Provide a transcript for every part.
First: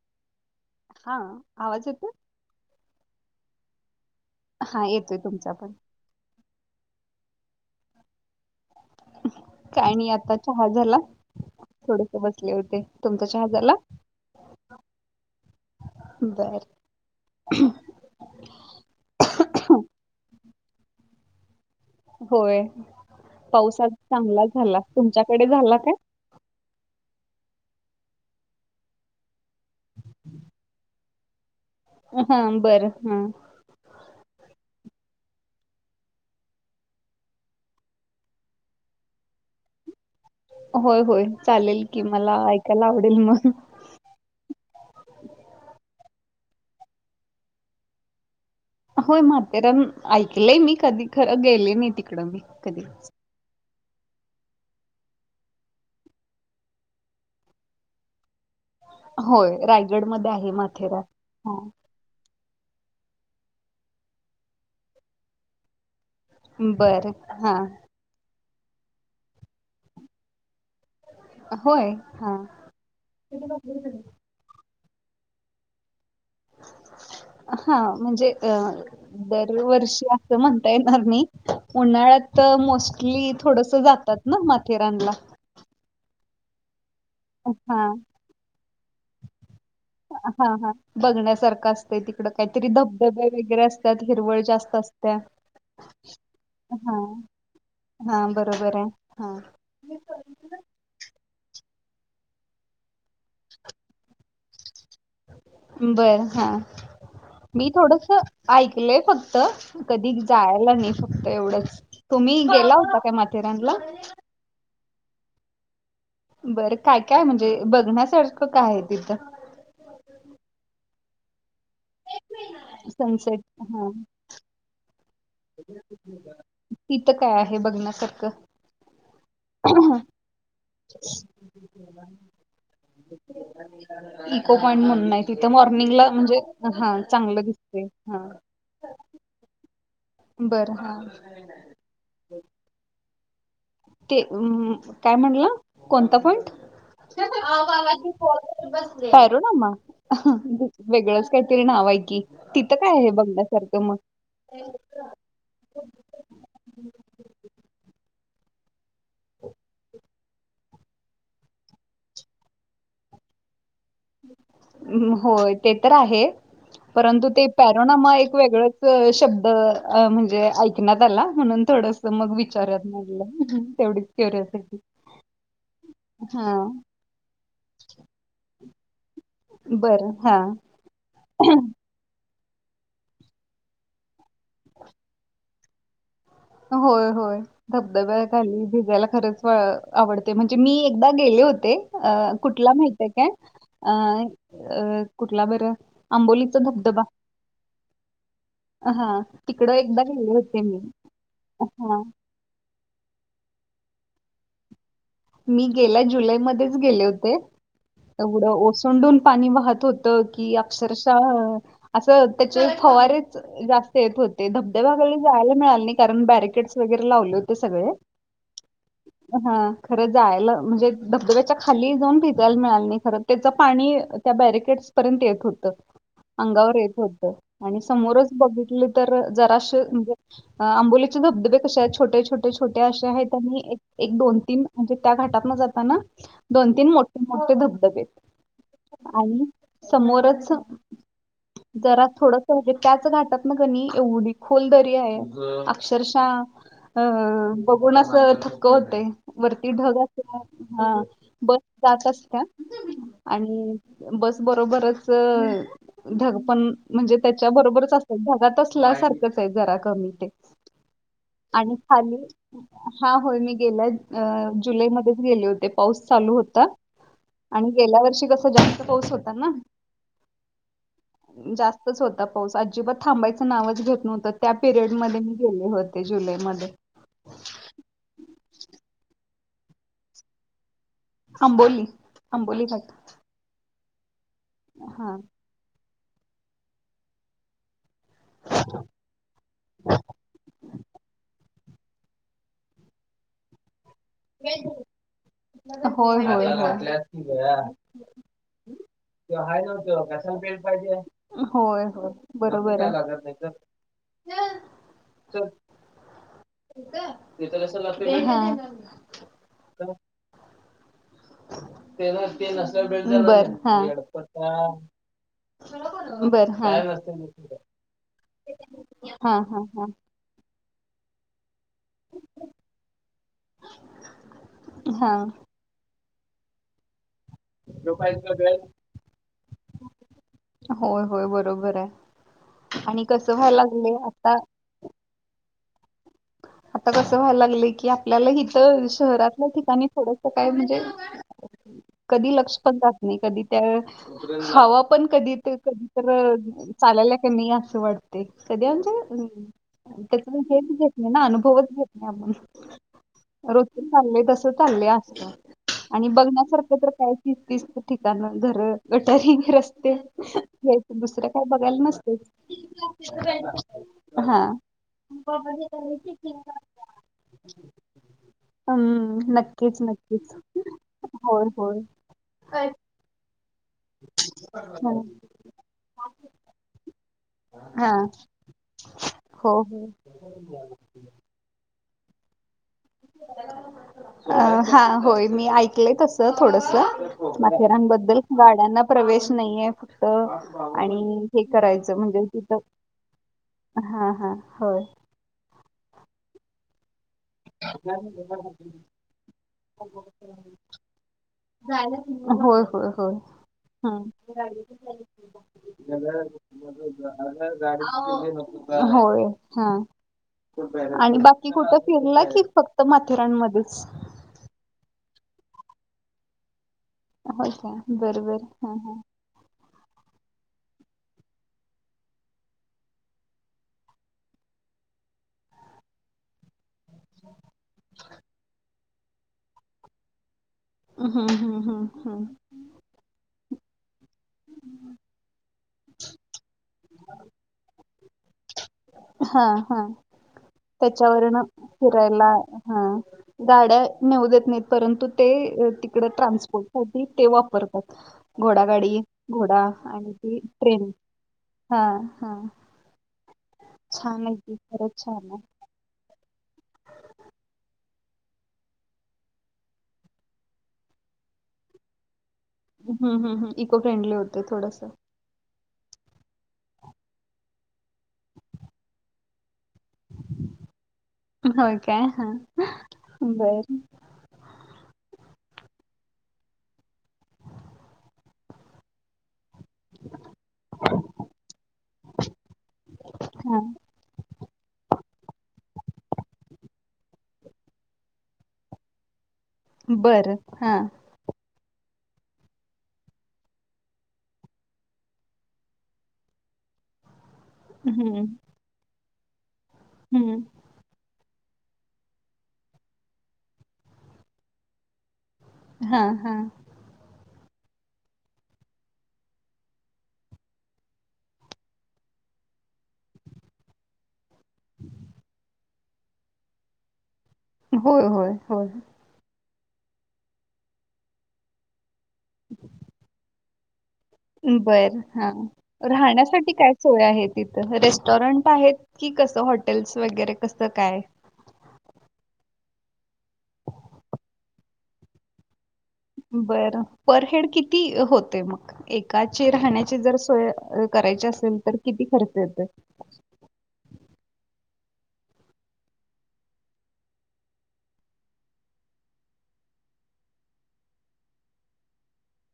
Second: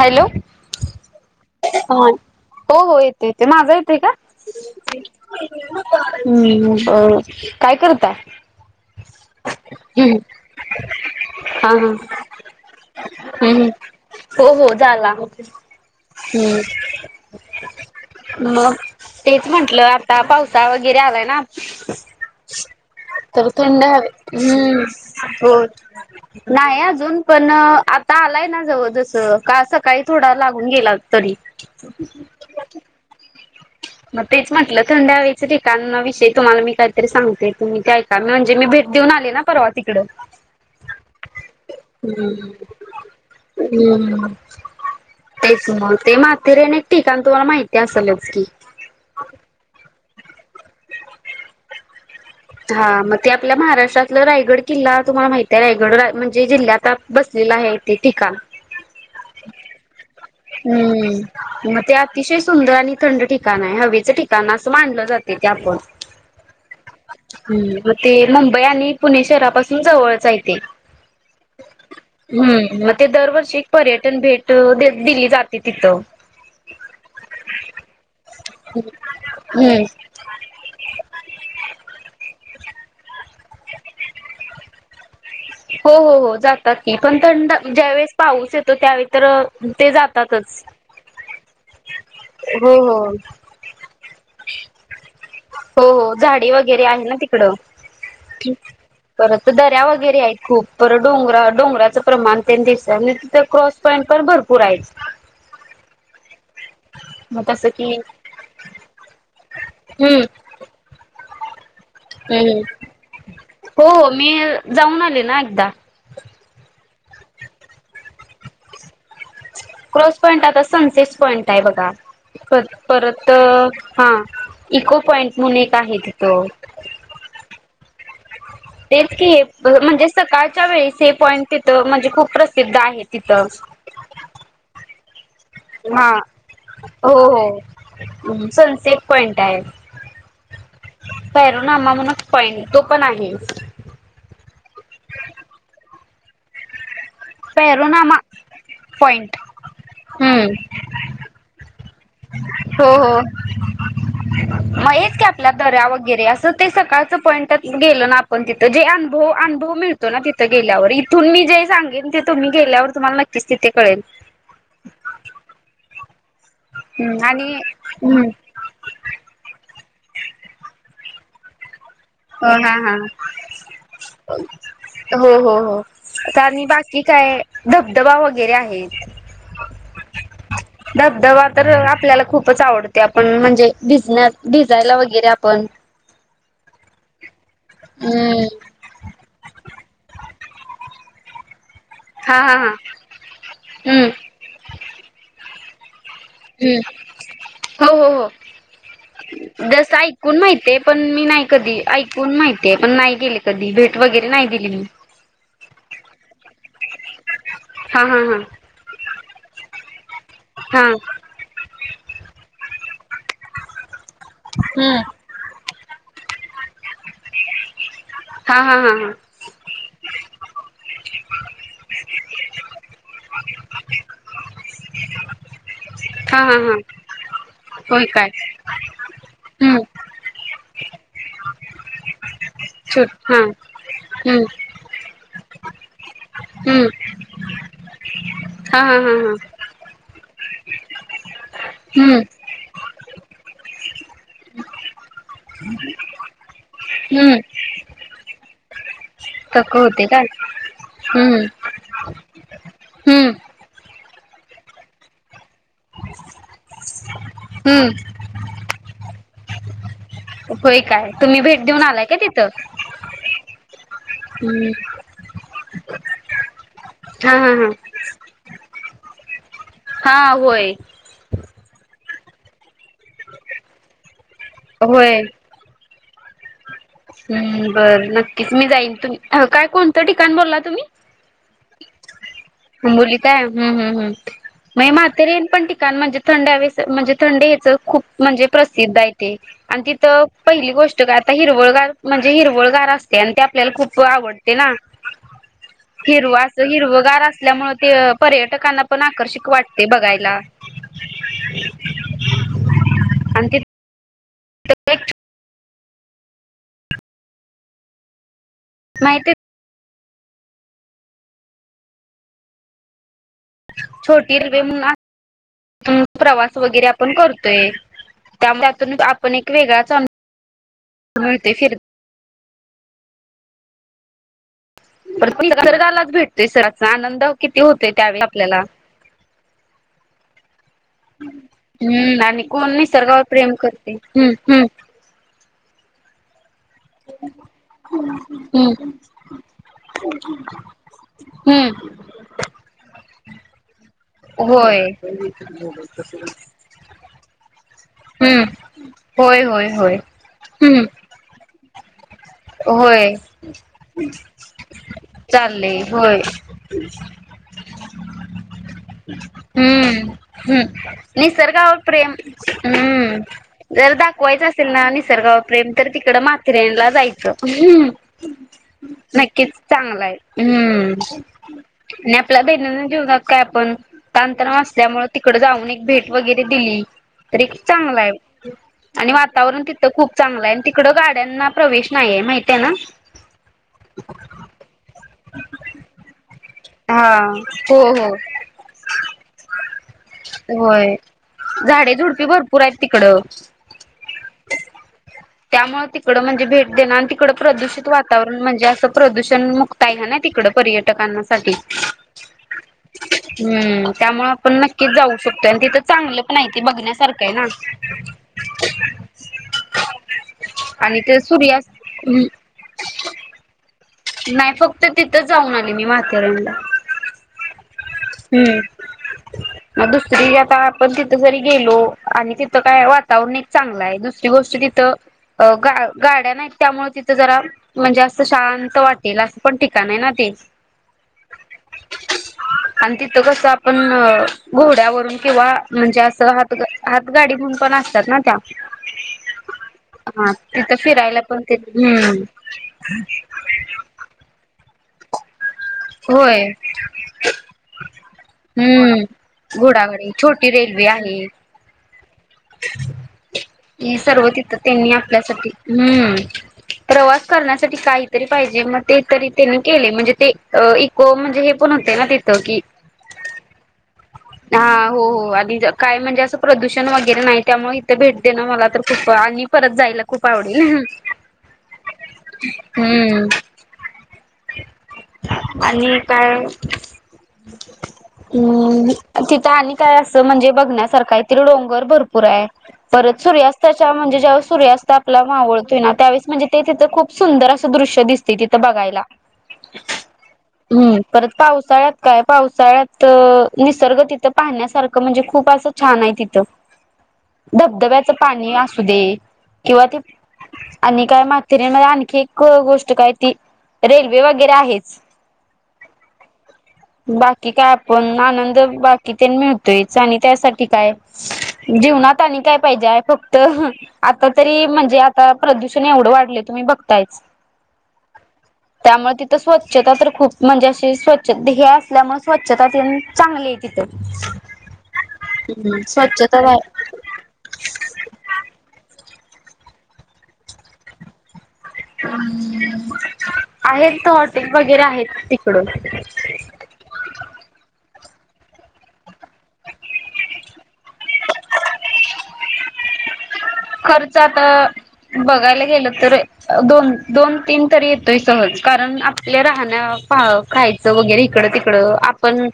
Hello. हा आवाज येतोय. हो-हो येते-येते माझा येते का? हा येतोय तुमचा पण हम्म ब काय करताय? काही नाही हम्म. आता चहा झाला थोडस बसले होते तुमचा चहा. हम् झाला हो हो झाला हम्. ह मग तेच म्हटलं आता पावसाळ वगैरे आलाय ना. होय थोडं पाऊस थंड आज हवेत चांगला झाला हम्म तुमच्याकडे हो. झाला काय नाही अजून पण आत''--'' ता आलाय ना जवळ जसं का सकाळी थोडा लागून गेला तरी. हा बरं हा. मग तेच म्हटलं थंड हवेचा ठिकाणा विषयी तुम्हाला मी काहीतरी सांगते तुम्ही ते ऐक ''--'' हा म्हणजे मी भेट देऊन आले ना परवा तिकड. होय-होय चालेल की मला ऐकायला आवडेल मग. हम्म तेच मग ते माथेरने एक ठिकाण तुम्हाला माहिती असेलच की. होय म्हथेरान ऐकलंय मी कधी खरं गेले नाही ती ''--'' हा मग. ते आपल्या महाराष्ट्रातलं रायगड किल्ला तुम्हाला माहित आहे रायगड म्हणजे जिल्ह्या आता बसलेला आहे इथे ठीका होय रायगडमध्ये आहे, माथेरान हा हम्म. मग ते अतिशय सुंदर आणि थंड ठिकाण आहे हवेचं ठिकाण असं मानलं जाते ते आपण. बरं हा हम्म. मग ते मुंबई आणि पुणे शहरापासून, जवळचय हाय ते होय हा हम्म मग ते दरवर्षी एक पर्यटन भेट दिली जाते तिथं. हा म्हणजे अ हम्म. दरवर्षी असं म्हणता येणार मी उन्हाळ्यात मोस्टली, थोडस जातात ना माथेरानला. हो-हो-हो जातात की पण थंड हां, ज्यावेेळेस पाऊस येतो, त्यावेळी तर ते जातातच. हा-हा बघण्यासारखं असत, तिकड काहीतरी हो हो. धबधबे वगैरे अस त्यात हिरवळ जास्त असत्या हो-हो झाडे वगैरे आहे ना तिकडं. हां, बरोबर आहे. हां. परत दऱ्या वगैरे आहेत खूप. परं डोंगरा डोंगराचं प्रमाण त्यांनी दिसत, म्ह तिथं क्रॉस पॉईंट पण भरपूर आहेच बर हा मग तसं मी की थोडस ऐकलय फक्त. कधी हम्म जायला नाही फक्त एवढंच तुम्ही हम्म गेला होता काय माथेरानला? हो हो मी जाऊन आले ना एकदा. बरं काय-काय म्हणजे बघण्यासारखं काय आहे तिथं? क्रॉस पॉईंट आता सनसेट पॉईंट आहे बघा. परत सनसेट हां. हा इको पॉइंट म्हणून एक आहे तिथं. तिथं काय आहे बघण्यासारखं? तेच की हे म्हणजे सकाळच्या वेळीस हे पॉईंट तिथं म्हणजे खूप प्रसिद्ध आहे तिथं. इको पॉइंट म्हणून नाही तिथं मॉर्निंगला हा म्हणजे हा हो चांगलं दिसते हा हो सनसेट! पॉईंट आहे. बरं हा. पॅरो नामा म्हण पॉईंट तो पण आहे. ते काय म्हणलं कोणता पॉईंट? पैरोनामा पॉइंट पॅरो नामा? हम्म वेगळंच काहीतरी नाव आहे, कि तिथं हो काय आहे हो बंगण्यासारखं मग? मग हेच की आपल्या दऱ्या वगैरे असं ते सकाळचं पॉईंटात गेल, ना आपण तिथं जे अनुभव-अनुभव मिळत तो ना तिथं गेल्यावर इथून मी जे सगेन ते तुम्ही, गेल्यावर तुम्हाला नक्कीच तिथे कळेल. होय ते तर आहे हम्म परंतु ते आणि पॅरोनामा हम्म एक वेगळं क शब्द म्हणजे, ऐकण्यात आला म्हणून थोडंस. मग हा विचारत, हा म्हणलं तेवढीच क्युरिसिटी. का आणि बाकी काय धबधबा वगैरे आहेत. बरं हा धबधबा तर आपल्याला खूप. खूपच आवडते आपण म्हणजे, भिझनेस भिजायला वगैरे आपण होय-होय हम्म धबधब्याखाली भिजायला. खरंच आवडते म्हणजे, मी एकदा गेले होते अ हा हा कुठला हा माहित, काय हम्म अ कुठला बरं? आंबोलीचा धबधबा हो-हो-हो हां. तिकडं जस एकदा गेले ऐकून होते माहित आहे पण मी नाही, कधी हां. ऐकून माहित ते पण नाही गेले कधी, भेट वगैरे नाही दिली. मी गेल्या जुलैमध्येच गेले होते, हा हा हा तेवढं ओसंडून पाणी वाहत होत. तो की हा अक्षरशः असं त्याचे फवारेच जास्त येत होते. ते हम्म धबधब्याखाली जायला मिळालं नाही कारण बॅरिकेड्स वगैरे लावले होते सगळे. हा, हा, हा, हा अ हा खरं जायला म्हणजे धबधब्याच्या खाली जाऊन भिजायला मिळाल नाय खरं त्याच पाणी त्या बॅरिकेड्स पर्यंत येत होतं. हा हा हा अंगावर येत हा होतं आणि होय समोरच काय बघितलं तर हम्म जराशे म्हणजे अ आंबोलीचे धबधबे कसे आहेत छोटे छोटे छोटे असे छुट आहेत हा आणि एक एक दोन हम्म तीन म्हणजे त्या घाटातन जाताना दोन हम्म तीन मोठे मोठे धबधबे हा हा आहेत हा हा आणि समोरच जरा हम्म थोडं म्हणजे त्याच घाटात ना क णी एवढी खोल दरी आहे अक्षरशः अ हम्म अ बघून असं थक्क होतंय. वरती तक ढग होते काय असतात हा हम्म ढग जात असत्या हम्म आणि बस बरोबरच ढग पण म्हणजे त्याच्या बरोबरच हम्म असत्यात ढगाात असल्यासारखंच आहे जरा कमी ते होय काय तुम्ही भेट आणि देऊन आलाय खाली का तिथं हा होय मी गेलाय अ हम्म जुलैमध्येच गेले होते पाऊस चालू होता हा हा आणि हा हे गेल्या वर्षी कसं जास्त पाऊस होता ना हा होय. जास्तच होता पाऊस अजिबात थांबायचं नावच घेत नव्हता त्या पिरियड मध्ये होय मी गेले होते जुलै मध्ये हम्म बरं नक्कीच मी जाईन तुम्ही काय कोणतं ठिकाण बोलला तुम्ही आंबोली आंबोली घाट आंबोली काय हूं हूं हूं नाय हा माथेरान पण ठिकाण म्हणजे थंड हवे म्हणजे थंड ह्याच खूप म्हणजे प्रसिद्ध हाय ते आणि तिथं पहिली गोष्ट काय आता हिरव हिरवळगार म्हणजे हिरवळगार असते आणि ते आपल्याला खूप आवडते ना होय हिरवं होय असं होय हिरवगार असल्यामुळ ते पर्यटकांना पण तो आकर्षिक हाय ना वाटतंय तो बघायला. कशाला बेल्ट होय होय बरोबरय. आणि [unintelligible] तिथ एक हा नाय ते कवा त्यानंचं केल [unintelligible] बरं छोटी रिबीन म्हणा हम बर प्रवास हा काय वगैर आपण नसते करतोय त्या त्यातून हा आपण एक हा हा वेगळाच अनुभ हं फीर- हा निसर्गालाच भेटतोय सर आनंद किती होतोय जो त्यावेळी पाहिजे तो आपल्याला बेल्ट होय होय बरोबर आहे हम्म आणि कोण आणि निसर्गावर कसं प्रेम व्हायला करतय लागले हम्म आता हम्म आता कसं व्हायला लागलंय की आपल्याला इथं हम्म शहरातल्या ठिकाणी थोडसं काय म्हणजे [unintelligible] कधी लक्ष पण जात नाय कधी तर होय हवा पण कधी येतय कधी तर चालायला क नी असं वाटतय हम्म कधी म्हणजे होय होय होय. तेच [unintelligible] हम्म घेत नाय ना अनुभव चं घेत हा मग होय रुटीन चाललंय तसं चाललंय असतं चालले आणि होय बघण्यासारखं तू तर काय फिरतीस ते ठिकाणं घर [unintelligible] रस्ते हम्म हम्म घ्यायचं नु निसर्गावर प्रेम हम्म जर हा दाखवायचं असेल ना निसर्गावर प्रेम तर तिकडं माथेरेनला जायचं. हम्म नक्कीच चांगलं हाय नक्कीच हम्म. होय होय आणि आपला दैनंदिन जीवनात काय आपण ताणतणाव हा असल्यामुळे तिकडे जाऊन एक भेट वगैरे दिली. तरी हा चांगलं आहे आणि हो वातावरण तिथं हो खूप चांगलं आहे त इकडं गाड्यांना प्रवेश नाहीये माहित आहे ना?? अ हा होय मी ऐकले तसं थोडस हा. हो हो माथेरानबद्दल गाड्यांना प्रवेश नाहीे फक्त होय आणि हे झाडे करायचं झुडपी म्हणजे तिथ भरपूर आहेत तिकडं. हा हा होय. त्यामुळे तिकड म्हणजे भेट देण आणि तिकड प्रदूषित वातावरण म्हणजे असं प्रदूषण मुक्त आहे ह ना तिकड पर्यटकांसाठी होय होय होय हम्म हम् त्यामुळे आपण नक्कीच जाऊ शकतो आणि तिथं चांगलं पण बघण्यासारखं आहे ना होय ह आणि ते बाकी कुठ सूर्यास्त फिरला की फक्त माथेरानमध्येच नाही फक्त तिथं जाऊन आली मी माथेरानला. हो का बरोबर हा हा. ह. मग दुसरी आता आपण तिथं जरी गेलो आणि तिथं काय वातावरण एक चांगलं आहे दुसरी गोष्ट तिथं अ गा गाड्या नाही त्यामुळे तिथं जरा म्हणजे असं शांत वाटेल असं पण ठिकाण आहे ना ते हा हम हा हम. आणि तिथं कस आपण घोड्यावरून किंवा म्हणजे असं राह हात गाडी म्हून पण असतात ना त्या. हा तिथं फिरायला त्याच्यावरन पण हम्. फिरायला हा गाड्या नेऊ देत नाहीत परंतु ते तिकडं होय ट्रान्सपोर्ट साठी हे वापरतात घोडा गाडी घोडा. घोडा गाडी आणि ती छोटी रेल्वे ट्रेन आहे. हा हा. हे छान सर्व आहे की तिथं त्यांनी खरंच छान आहे आपल्यासाठी हम्म. प्रवास करण्यासाठी काहीतरी पाहिजे मग ते तरी त्यांनी केले म्हणजे ते हो म्हणजे हे पण होते ना तिथं की ह् ह ह इको फ्रेंडली होते हा थोडसं. हो हो आणि काय म्हणजे असं प्रदूषण वगैरे नाही त्यामुळे इथं भेट देणं मला तर खूप आणि परत जाय खूप आवडेल होय काय हा हम्. बर आणि काय हम्. तिथं आणि काय असं म्हणजे बघण्यासारखही ततरी डोंगर भर पोर आहेत परत हा सूर्यास्त म्हणजे ज्या वेळेस सूर्यास्त ला मावळतोय ना त्यावेळेस म्हणजे ते तिथं खूप सुंदर असं दृश्य दिसते तिथं बघायला. बरं हा. हम्म परत पावसाळ्यात काय पावसाळ्यात निसर्ग तिथं पाहण्यासारखं म्हणजे खूप असं छान आहे तिथं. धबधब्याचं हम्म पाणी असू दे किंवा ते हम्म. आणि काय माथेरीमध्ये आणखी एक गोष्ट काय ती रेल्वे वगैरे आहेच. हा हा. बाकी काय आपण आनंद बाकी ते मिळतोयच आणि त्यासाठी काय जीवनात आणि काय पाहिजेय फक्त आता तरी म्हणजे आता प्रदू एवढं वाढलय तुम्ही बघतायच होय होय होय. त्यामुळे तिथं स्वच्छता तर खूप म्हणजे अशी स्वच्छ हे असल्यामुळे स्वच्छता त चांगली. बर हा ह् स्वच्छ राहण्यासाठी काय सोय आहे तिथं रेस्टॉरंट आहेत की कसं हॉटेल्स वगैरे कसं काय? हम् आहेत त हॉटेल वगैरे आहेत तिकडून बरं पर हेड किती होते मग. एकाचे राहण्याची जर सोय करायची असेल तर किती खर्च येतो. खर्च आता बघायला गेलं तर दोन दोन तीन तरी येतोय सहज कारण आपल्या राहण्या खायचं वगैरे इकडं तिकडं आपण.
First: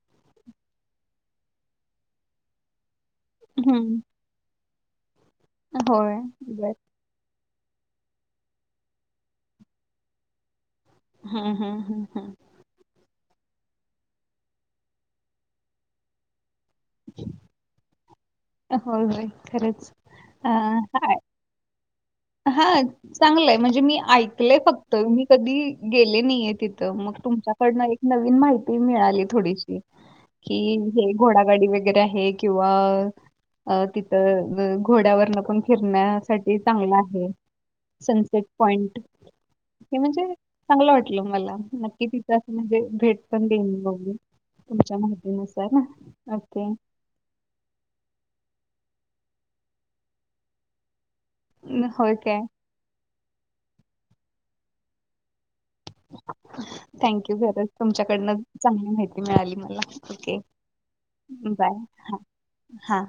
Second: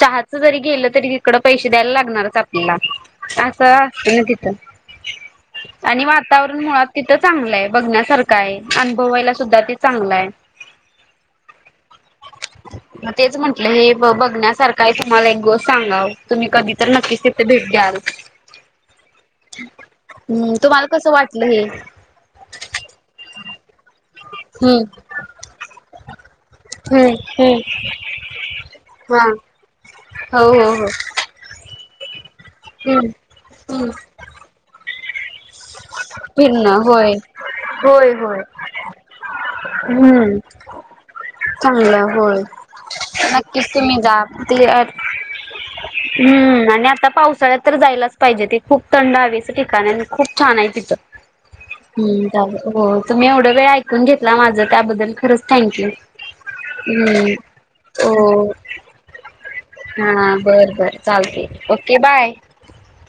चहाच जरी गेलं तरी तिकड पैसे द्यायला लागणारच आपल्याला असं हं. असतं ना तिथं. आणि होय. वातावरण बरं. मुळात तिथं चांगलाय बघण्यासारखाय अनुभवायला सुद्धा ते चांगलाय. हा हा. मग तेच म्हटलं हे बघण्यासारखाय तुम्हाला एक गोष्ट सांगाव तुम्ही कधी. तर नक्कीच तिथे भेट घ्या. होय होय खरंच. हम्म तुम्हाला कसं वाटलं हे. हा चांगलंय म्हणजे मी. ऐकलंय फक्त हम्म मी कधी गेले नाहीये तिथं हम्म मग हम्म तुमच्याकडनं एक नवीन माहिती हा मिळाली थोडीशी हो कि हो हो हे घोडागाडी वगैरे आहे. हम्म किंवा हम्म तिथं घोड्यावरन पण फिरण्यासाठी फिरणं चांगला आहे. होय होय होय. सनसेट पॉइंट हे म्हणजे हम्म चांगलं वाटलं मला नक्की चांगलं तिथं होय असं म्हणजे भेट पण नक्कीच देईन तुम्ही बघू जा. ते तुमच्या माहितीनुसार ओके हम्म आणि आता पावसाळ्यात तर जायलाच. पाहिजे ते खूप थंड हवेच ठिकाण आणि खूप छान आहे तिथं. होय काय हो तुम्ही एवढं वेळ ऐकून घेतला माझं त्याबद्दल खरंच थँक्यू. थँक हम्म खरच तुमच्याकडनं हो चांगली माहिती मिळाली मला ओके. चालतय ओके बाय. हां